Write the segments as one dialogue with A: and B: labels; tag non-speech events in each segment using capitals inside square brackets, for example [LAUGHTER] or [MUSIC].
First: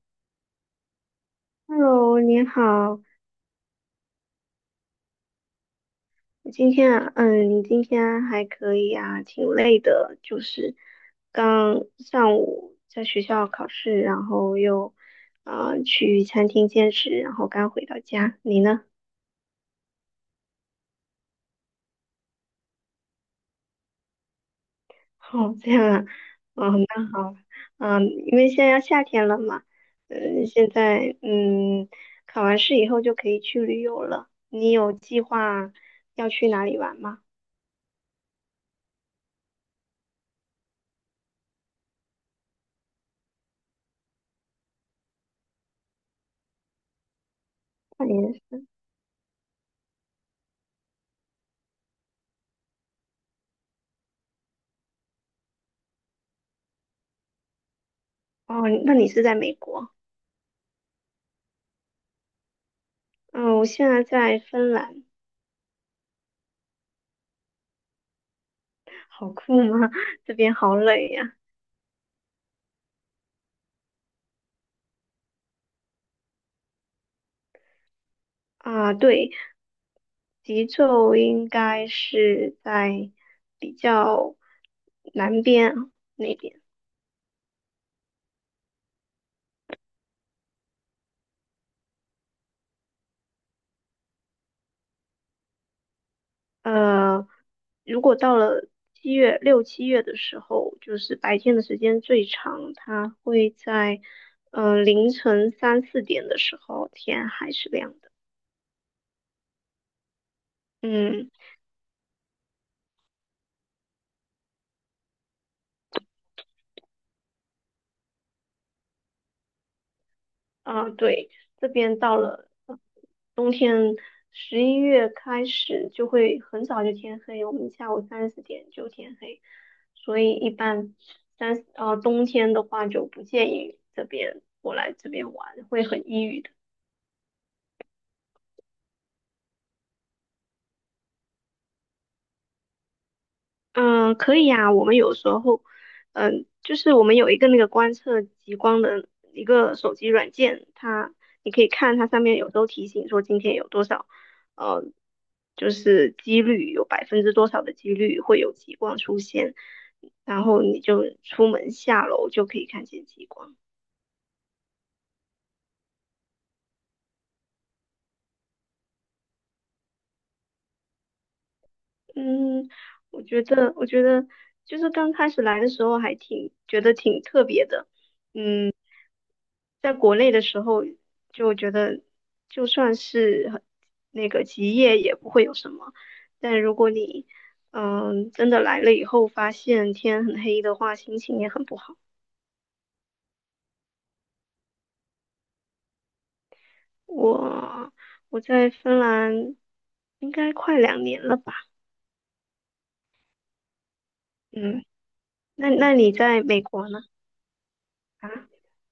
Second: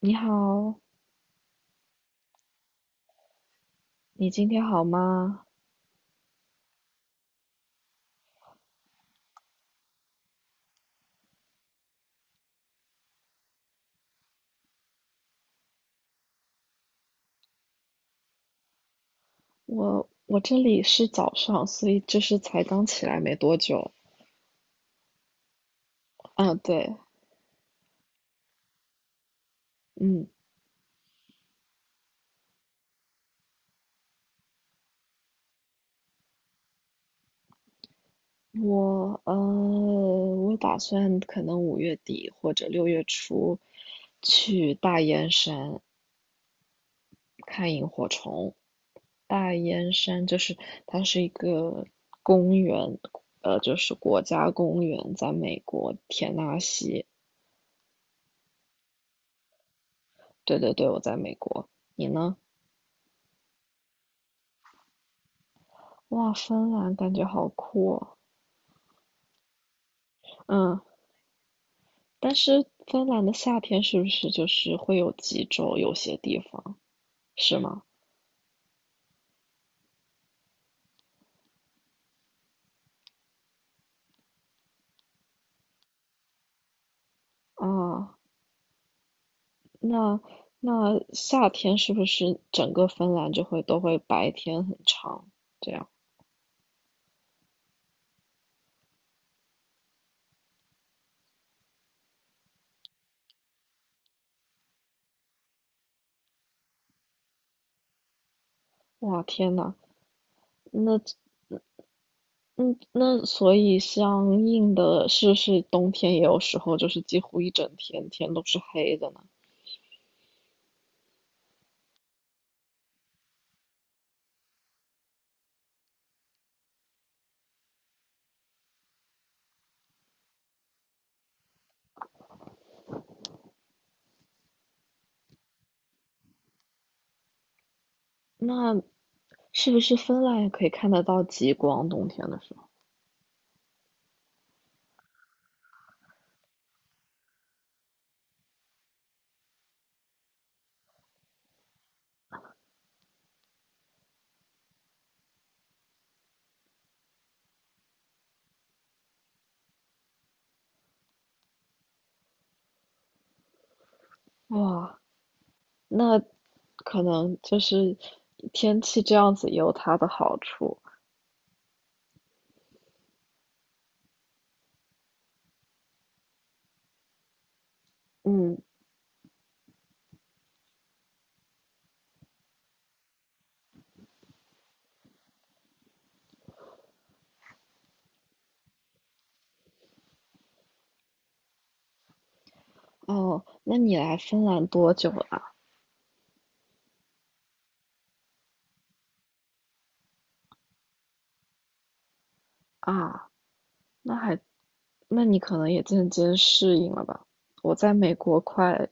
A: 你好，
B: Hello，你好，
A: 你今天好吗？
B: 今天啊你今天还可以啊，挺累的，就是刚上午在学校考试，然后又去餐厅兼职，然后刚回到家。你呢？
A: 我这里是早上，所以就是才刚起来没多久。
B: 哦，这样啊，
A: 啊，
B: 哦，
A: 对，
B: 那好，因为现在要夏天了嘛，
A: 嗯，
B: 现在考完试以后就可以去旅游了。你有计划要去哪里玩吗？
A: 我打算可能5月底或者6月初去大燕山看萤
B: 那
A: 火
B: 你
A: 虫。大燕山就是它是一个公园，就是国家公园，在美国田纳西。
B: 哦，那你是在美国？
A: 对对对，我在美国，你呢？
B: 嗯，我现在在芬兰，
A: 哇，芬兰感觉好酷哦。
B: 好酷吗？[LAUGHS] 这边好
A: 嗯，
B: 冷呀。
A: 但是芬兰的夏天是不是就是会有极昼？有些地方是吗？
B: 啊，对，极昼应该是在比较南边那边。
A: 啊，那那夏天是不是整个芬兰就会都会白天很长？这样，
B: 呃，如果到了六七月的时候，就是白天的时间最长，它会在凌晨三四点的时候，天还是亮的。
A: 哇，天呐，那
B: 嗯。
A: 嗯，那所以相应的是不是冬天也有时候就是几乎一整天天都是黑的呢？
B: 啊，对，这边到了冬天，11月开始就会很早就天黑，我们下午三四点就天黑，所以一般冬天的话就不建议这边过来这边玩，会很抑郁的。
A: 那是不是芬兰也可以看得到极光？冬天的时
B: 嗯，可以呀。我们有时候，就是我们有一个那个观测极光的一个手机软件，它你可以看它上面有时候提醒说今天有多少，呃，就是几率有百分之多少的几率会有极光出现，然后你就出门下楼就可以看见极光。
A: 候，哇。那可能就是天气这样子也有它的好处。
B: 嗯，我觉得就是刚开始来的时候还挺觉得挺特别的。
A: 嗯，
B: 在国内的时候就觉得，就算是很那个极夜也不会有什么，但如果你真的来了以后，发现天很黑的话，心情也很不好。
A: 哦，那你来芬兰多久了啊？
B: 我我在芬兰应该快2年了吧？
A: 啊那还，
B: 嗯，
A: 那你可
B: 那
A: 能也
B: 那
A: 渐
B: 你
A: 渐
B: 在美
A: 适
B: 国
A: 应
B: 呢？
A: 了吧？我在美国
B: 啊
A: 快，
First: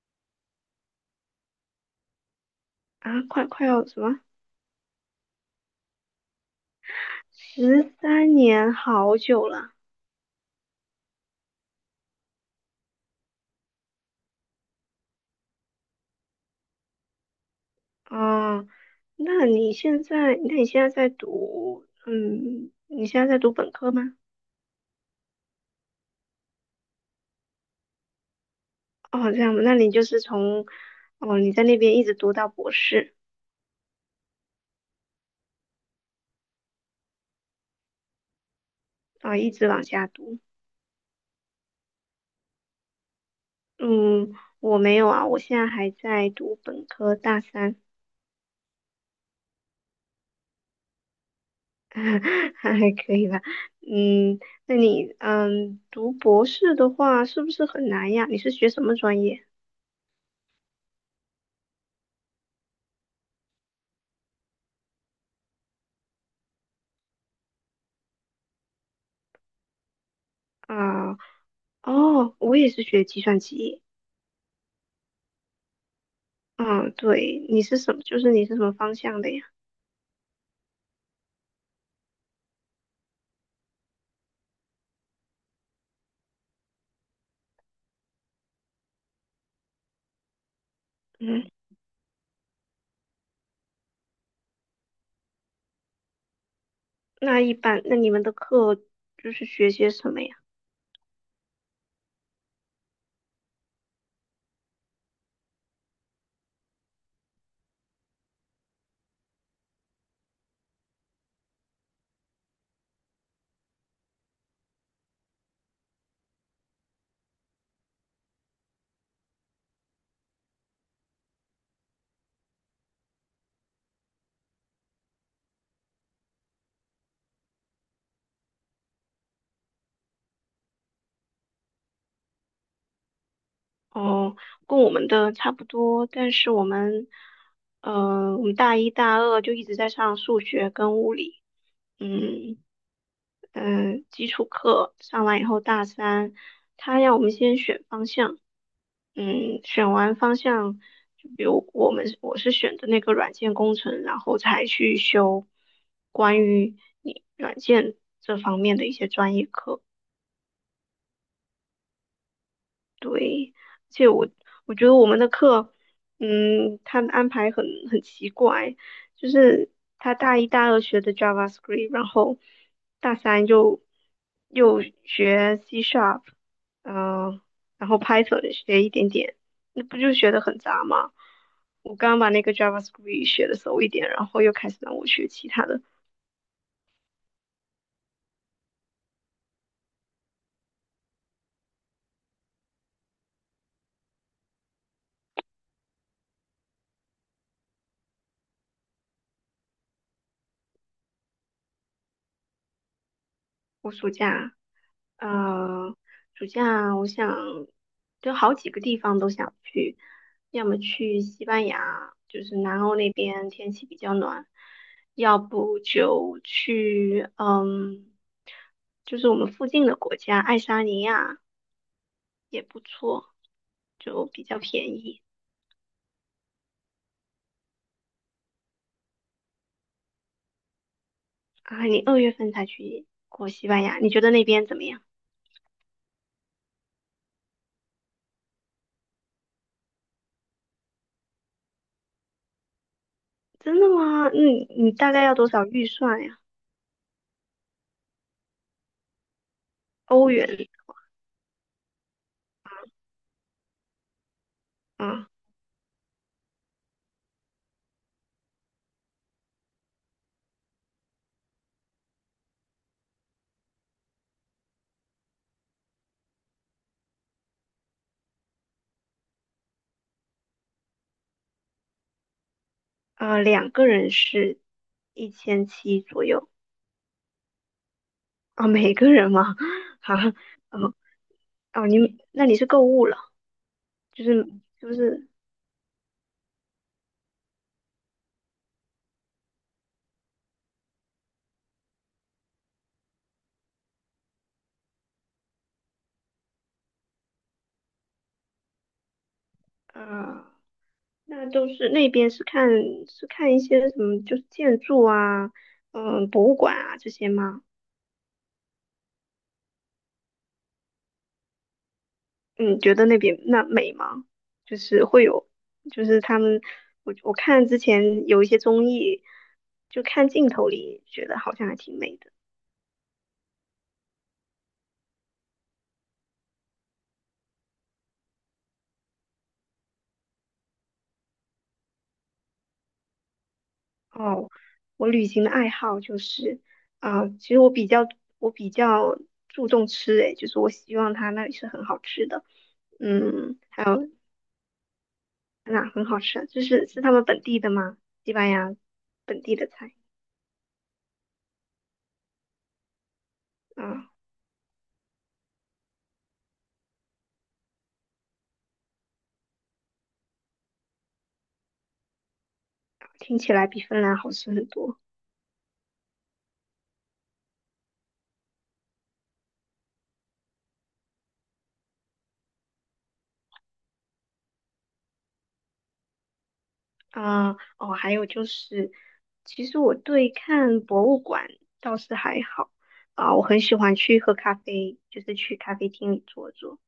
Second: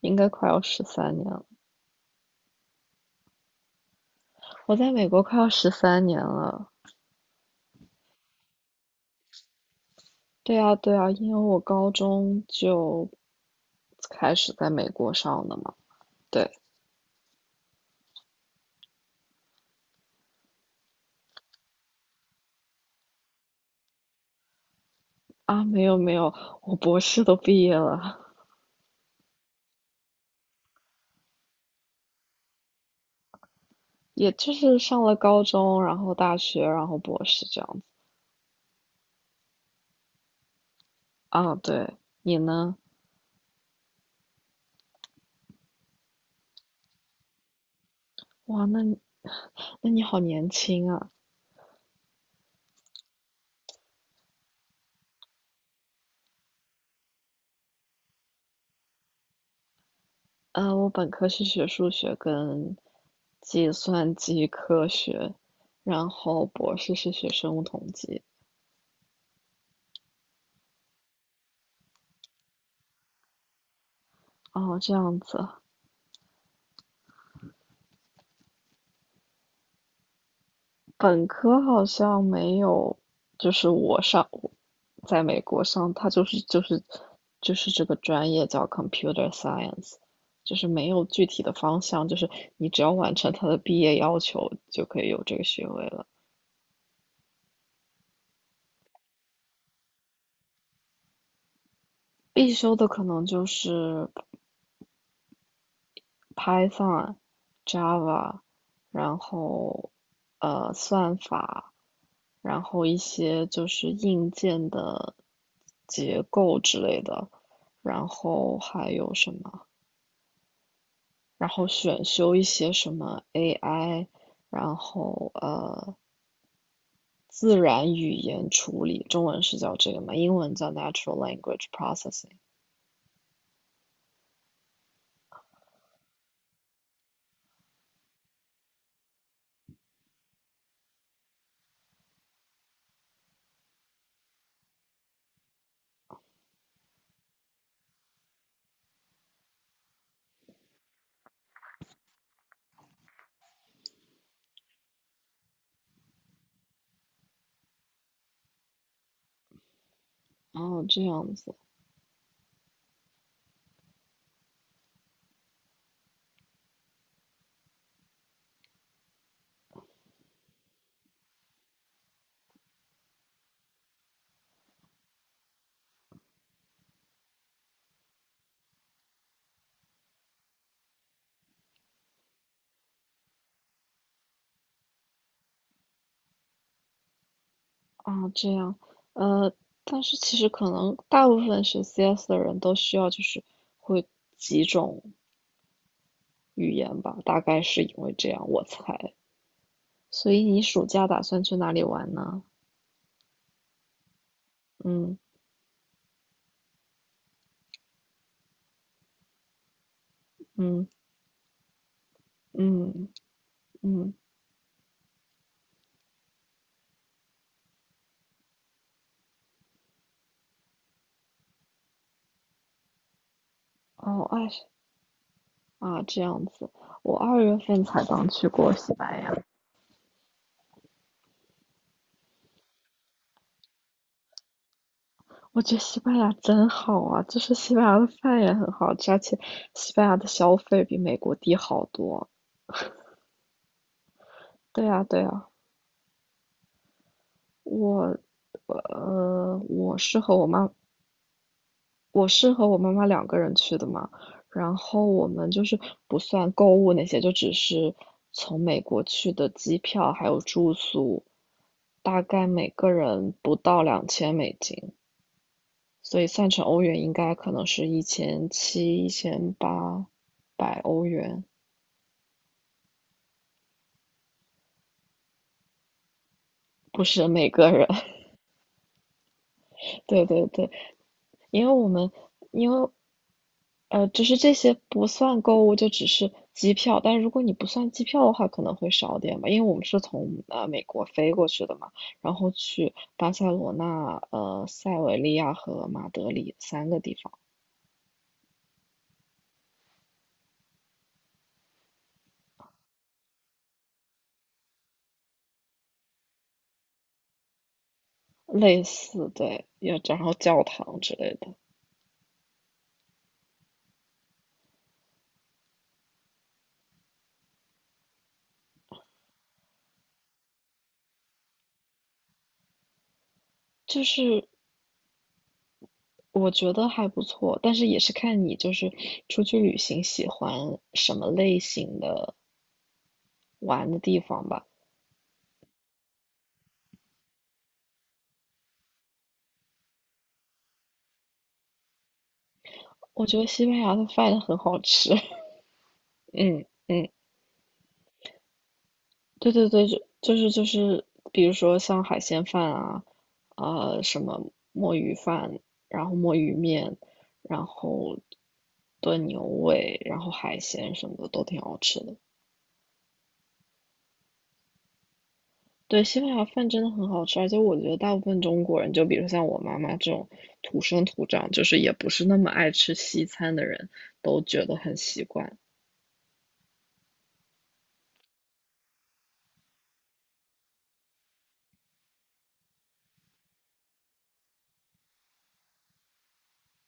A: 应该快要十三年了。
B: 啊，快要什么？
A: 我在美国快要十三年了。
B: 13年，好久了。
A: 对啊，对啊，因为我高中就开始在美国上的嘛。对
B: 哦，那你现在，那你现在在读，嗯，你现在在读本科吗？
A: 啊，没有没有，我博士都毕业了。
B: 哦，这样吧那你就是从，哦，你在那边一直读到博士，
A: 也就是上了高中，然后大学，然后博士这样子
B: 一直往下读。
A: 啊。对，你呢？
B: 嗯，我没有啊，我现在还在读本科大三，
A: 哇，那你 [LAUGHS] 那你好年轻啊。
B: [LAUGHS] 还可以吧。嗯，那你，读博士的话是不是很难呀？你是学什么专业
A: 我本科是学数学跟计算机科学，然后博士是学生物统计。
B: 啊？哦，我也是学计算机。
A: 哦，这样子。
B: 嗯，对，你是什么方向的呀？
A: 本科好像没有，就是我在美国上，它就是这个专业叫 computer science，就是没有具体
B: 嗯，
A: 的方向，就是你只要完成它的毕业要求就可以有这个学位了。
B: 那一般，那你们的课就是学些什么呀？
A: 必修的可能就是 Python、Java，然后算法，然后一些就是硬件的结构之类的，然后还有什么，然后选修一些什么 AI，然后自然语言处理，中文是叫这个嘛，英文叫 Natural Language Processing。
B: 哦，跟我们的差不多，但是我们大一、大二就一直在上数学跟物理，嗯基础课上完以后，大三他让我们先选方向，选完方向，就比如我是选的那个软件工程，然后才去修关于你软件这方面的一些专业课。
A: 哦，这样子
B: 累而且我觉得我们的课，他的安排很奇怪，就是他大一大二学的 JavaScript，然后大三又学 C Sharp，嗯、呃然后 Python 学一点点，那不就学的很杂吗？我刚把那个 JavaScript 学的熟一点，然后又开始让我学其他的。
A: 啊，这样，呃，但是其实可能大部分学 CS 的人都需要就是会几种语言吧，大概是因为这样，我才。所以你暑假打算去哪里玩呢？
B: 我暑假，
A: 嗯
B: 呃，暑假我想就好几个地方都想去，要么
A: 嗯
B: 去西班牙，就是南欧
A: 嗯
B: 那边天气比较
A: 嗯，
B: 暖，要不就去，就是我们附近的国家，爱沙尼亚也不错，就
A: 哦，
B: 比
A: 二
B: 较便宜
A: 啊，这样子，我2月份才刚去过西班牙，
B: 啊。你2月份才去过西班牙，你觉得那边怎么样？
A: 我觉得西班牙真好啊，就是西班牙的饭也很好吃，而且西班牙的消费比美国低好多。
B: 真的吗？嗯，
A: 对
B: 你
A: 啊，
B: 大
A: 对
B: 概要
A: 啊，
B: 多少预算呀？
A: 我，呃，我是
B: 欧
A: 和我
B: 元？
A: 妈我是和我妈妈两个人去的嘛，然后我
B: 啊。
A: 们就是不算购物那些，就只是从美国去的机票还有住宿，大概每个人不到$2000，所以算成欧元应该可能是1700、1800欧元，
B: 两个人是1700左右
A: 不是每个人。[LAUGHS]
B: 啊，每个人吗？[LAUGHS]
A: 对
B: 啊，
A: 对对，
B: 哦
A: 因为我
B: 哦，
A: 们
B: 那你是
A: 因
B: 购
A: 为
B: 物了，
A: 呃，只
B: 就
A: 是
B: 是
A: 这些
B: 就
A: 不
B: 是？
A: 算购物，就只是机票。但如果你不算机票的话，可能会少点吧，因为我们是从美国飞过去的嘛，然后去巴塞罗那、塞维利亚和马德里三个地方，
B: 呃，那边是看一些什么，就是建筑啊，嗯，博物馆啊这些吗？
A: 类似对，要然后教堂之类的，
B: 嗯，觉得那边那美吗？就是会有，就是他们，我看之前有一些综艺，就看镜头里觉得好像还挺美的。
A: 就是我觉得还不错，但是也是看你就是出去旅行喜欢什么类型的玩的地方
B: 哦，
A: 吧。
B: 我旅行的爱好就是，其实我比较注重吃，诶，就是我希望他那里是很好吃的，
A: 我觉得
B: 嗯，
A: 西班
B: 还
A: 牙的
B: 有
A: 饭很好吃。
B: 哪很好吃啊？就
A: 嗯
B: 是是
A: 嗯，
B: 他们本地的吗？西班牙本
A: 对
B: 地的
A: 对对，
B: 菜，
A: 就是，比如说像海鲜饭啊，
B: 啊、
A: 什么墨鱼饭，然后墨鱼面，然后炖牛尾，然后海鲜什么的都挺好吃的。
B: 听起来比芬兰好吃很多，
A: 对，西班牙饭真的很好吃，而且我觉得大部分中国人，就比如像我妈妈这种土生土长，就是也不是那么爱吃西餐的人，都觉得很习惯。
B: 哦，还有就是，其实我对看博物馆倒是还好，我很喜欢去喝咖啡，就是去咖啡厅里坐坐。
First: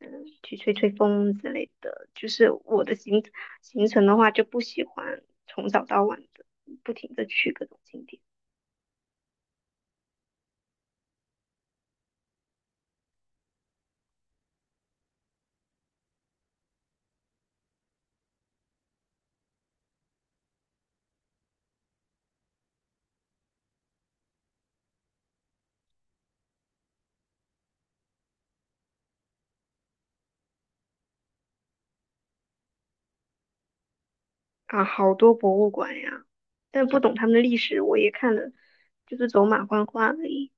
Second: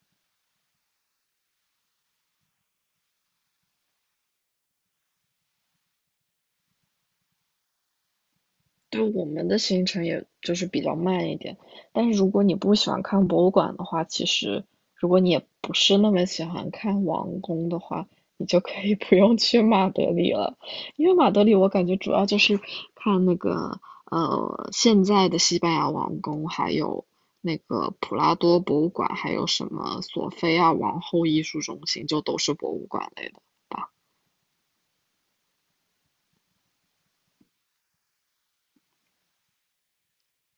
B: 去吹吹风之类的。就是我的行程的话，就不喜欢从早到晚的不停的去各种景点
A: 对我们的行程也就是比较慢一点，但是如果你不喜欢看博物馆的话，其实如果你也不是那么喜欢看王宫的话，你就可以 [LAUGHS] 不用去马德里了，因为马德里我感觉主要就是看那个现在的西班牙王宫，还有那个普拉多博物馆，还有什么索菲亚王后艺术中心，就都是博物馆类的。
B: 啊，好多博物馆呀，但不懂他们的历史，我也看了，就是走马观花而已。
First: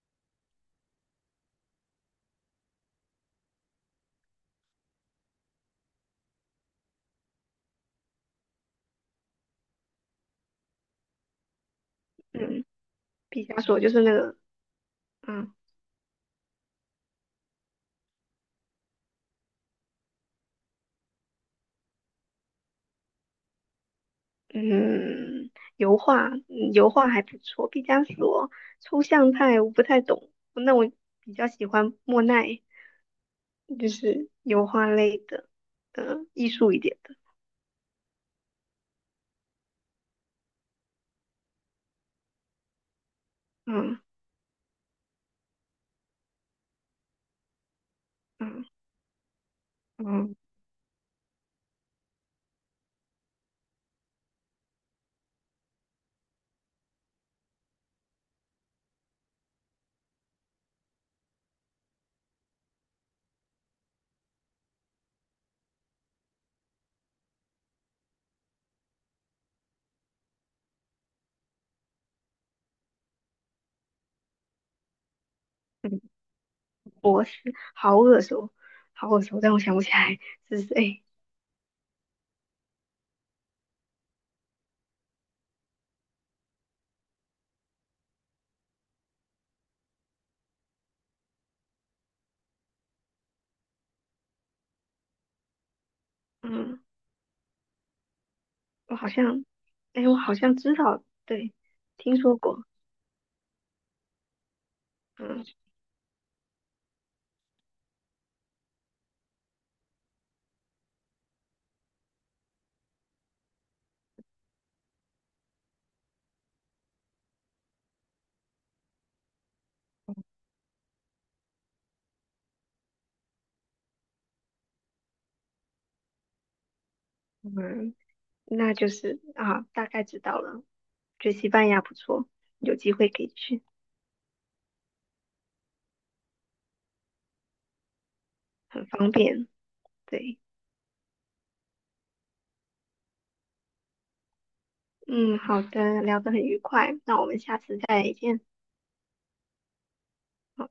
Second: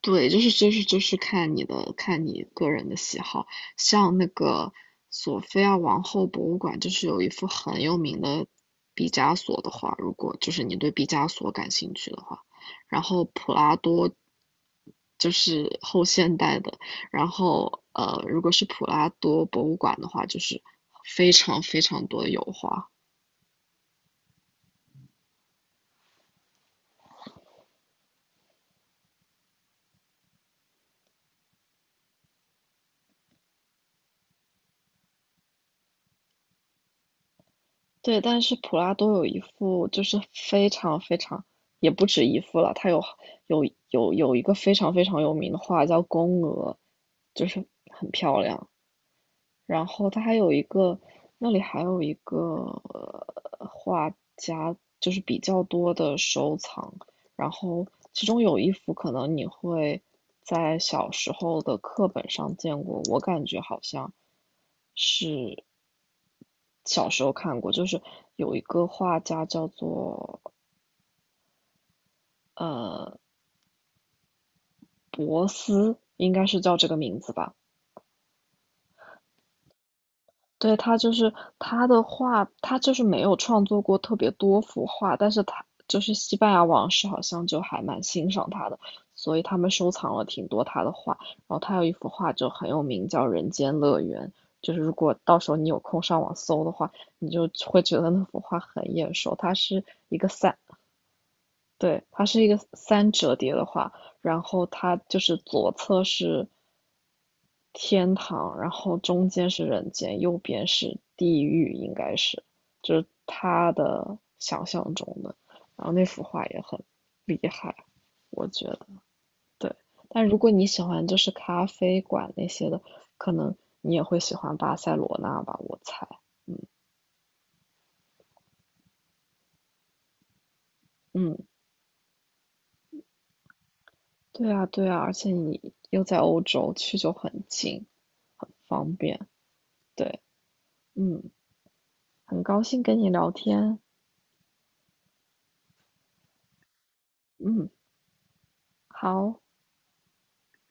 A: 对，就是看你个人的喜好，像那个索菲亚王后博物馆，就是有一幅很有名的毕加索的画，如果就是你对毕加索感兴趣的话，
B: 嗯，
A: 然后
B: 毕
A: 普
B: 加
A: 拉
B: 索就是那
A: 多
B: 个，
A: 就
B: 嗯
A: 是后现代的，然后如果是普拉多博物馆的话，就是非常非常多的油画。
B: 嗯，油画，嗯油画还不错。毕加索抽象派我不太懂，那我比较喜欢莫奈，就是油画类的，艺术一点的。
A: 对，但是普拉多有一幅，就是非常非常，也不止一幅了，他有有
B: 嗯
A: 有有一个非常非常有名的画叫《宫娥》，就是很漂
B: 嗯。
A: 亮。
B: 啊
A: 然后它还
B: 嗯
A: 有一个，那里还有一个、呃、画家，就是比较多的收藏。然后其中有一幅可能你会在小时候的课本上见过，我感觉好像是小时候看过，就是有一个画家叫做呃博斯，
B: 嗯，
A: 应该是叫这个名
B: 博
A: 字吧。
B: 士，好耳熟，好耳熟，但我想不起来是
A: 对，他
B: 谁。
A: 就是他的画，他就是没有创作过特别多幅画，但是他就是西班牙王室好像就还蛮欣赏他的，所以他们收藏了挺多他的画。然后他有一幅画就很有名，叫《人间乐园》，就是如果到时候你有空上网搜的
B: 嗯，
A: 话，你就会觉得那幅画很
B: 我好
A: 眼熟。
B: 像，
A: 它是
B: 我
A: 一个
B: 好
A: 三
B: 像知道，对，
A: 对，
B: 听
A: 它
B: 说
A: 是一个
B: 过。
A: 三折叠的画，然后它就是
B: 嗯
A: 左侧是天堂，然后中间是人间，右边是地狱，应该是，就是他的想象中的。然后那幅画也很厉害，我觉得。对，但如果你喜欢就是咖啡馆那些的，可能你也会喜欢巴塞罗那吧，我猜。嗯
B: 嗯，那就是啊，大概知道了。觉
A: 嗯。
B: 得西班牙不错，有机会可以去，
A: 对啊，对啊，而且你又在欧洲，去就很近，很
B: 很
A: 方
B: 方
A: 便。
B: 便。
A: 对，
B: 对，
A: 嗯，很高兴跟你聊天。
B: 嗯，好的，聊得很愉快，那我们下
A: 嗯，
B: 次再见。
A: 好。
B: 好的。